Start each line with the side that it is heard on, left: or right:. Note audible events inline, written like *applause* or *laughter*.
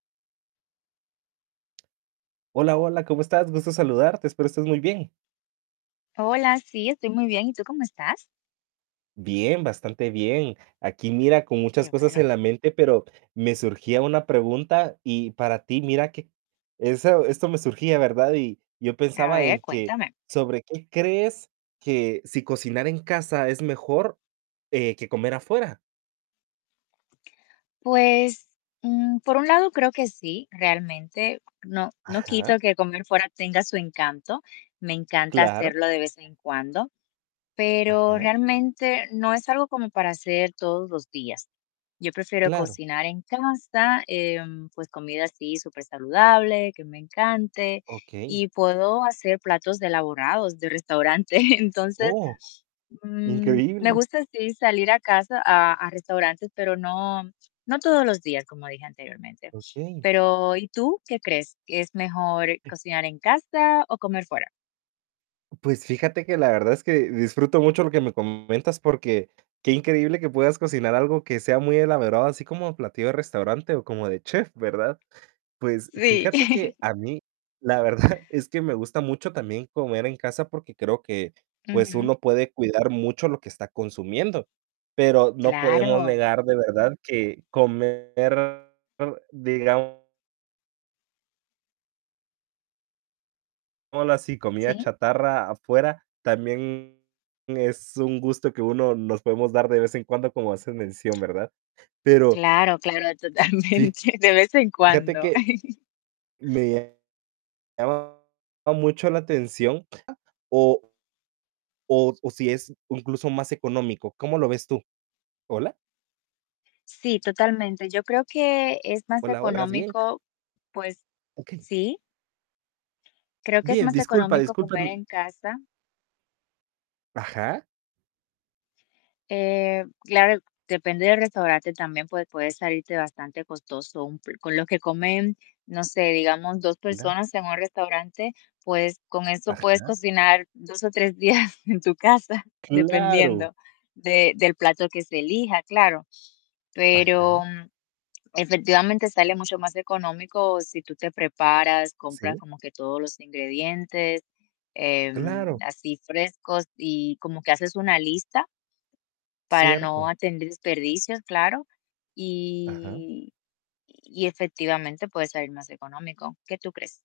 right: Hola, hola, ¿cómo estás? Gusto saludarte. Espero estés muy bien.
left: Hola. Sí, estoy muy bien, ¿y tú, cómo estás?
right: Bien, bastante bien. Aquí, mira, con
left: Qué
right: muchas cosas
left: bueno.
right: en la mente, pero me surgía una pregunta. Y para ti mira, que eso esto me surgía, ¿verdad? Y yo
left: A
right: pensaba, en
left: ver,
right: que
left: cuéntame.
right: sobre qué crees, que, ¿si cocinar en casa es mejor, eh, que comer afuera?
left: Pues, mm, por un lado, creo que sí. Realmente, no no
right: Ajá.
left: quito que comer fuera, tenga su encanto, me encanta
right: Claro.
left: hacerlo, de vez en cuando, pero
right: Ajá.
left: realmente, no es algo como para hacer todos los días. Yo prefiero
right: Claro.
left: cocinar en casa, em, pues, comida, así súper saludable, que me encante.
right: Okey.
left: Y puedo hacer platos elaborados, de restaurante. Entonces,
right: Oh,
left: mm, me
right: increíble.
left: gusta, sí, salir a casa a a restaurantes, pero no no todos los días, como dije anteriormente.
right: Okey.
left: Pero, ¿y tú, qué crees? ¿Que es mejor
right: *unintelligible*
left: cocinar en casa, o comer fuera?
right: Pues, fíjate, que la verdad, es que disfruto mucho, lo que me comentas, porque, qué increíble, que puedas cocinar algo que sea muy elaborado, así como platillo de restaurante, o como de chef, ¿verdad? Pues,
left: Sí.
right: fíjate, que a
left: *chuckles*
right: mí, la verdad, es que me gusta mucho, también comer en casa, porque creo que, pues,
left: Ujú.
right: uno puede cuidar mucho, lo que está consumiendo. Pero no podemos
left: Claro.
right: negar, de verdad, que comer, digamos Digámoslo así, comida
left: Sí.
right: chatarra afuera, también es un gusto, que uno nos podemos dar, de vez en cuando, como haces mención, ¿verdad? Pero
left: Claro, claro,
right: fi
left: totalmente. De vez en
right: fíjate
left: cuando.
right: que
left: *chuckles*
right: me llamaba mucho la atención, o o s o si es incluso, más económico, ¿cómo lo ves tú? ¿Hola?
left: Sí, totalmente. Yo creo, que es más
right: Hola, hola, ¿estás bien?
left: económico, pues
right: Okey.
left: Sí. Creo que es
right: Bien.
left: más
right: Disculpa,
left: económico,
right: disculpa
left: comer
right: *unintelligible*
left: en casa.
right: Ajá.
left: Eh, claro, depende del restaurante también, pues, puede salirte bastante costoso, un pl Con lo que comen, no sé, digamos, 2
right: Mira.
left: personas en un restaurante, pues, con eso puedes
right: Ajá.
left: cocinar, 2 o 3 días, en tu casa,
right: Claro.
left: dependiendo de del plato que se elija, claro. Pero,
right: Ajá.
left: mm, efectivamente, sale mucho más económico, si tú te preparas, compras
right: Sí.
left: como que todos los ingredientes, em,
right: Claro.
left: así frescos, y como que haces una lista para no
right: Cierto.
left: tener desperdicios, claro.
right: Ajá.
left: Y y efectivamente, puede salir más económico, ¿qué tú crees?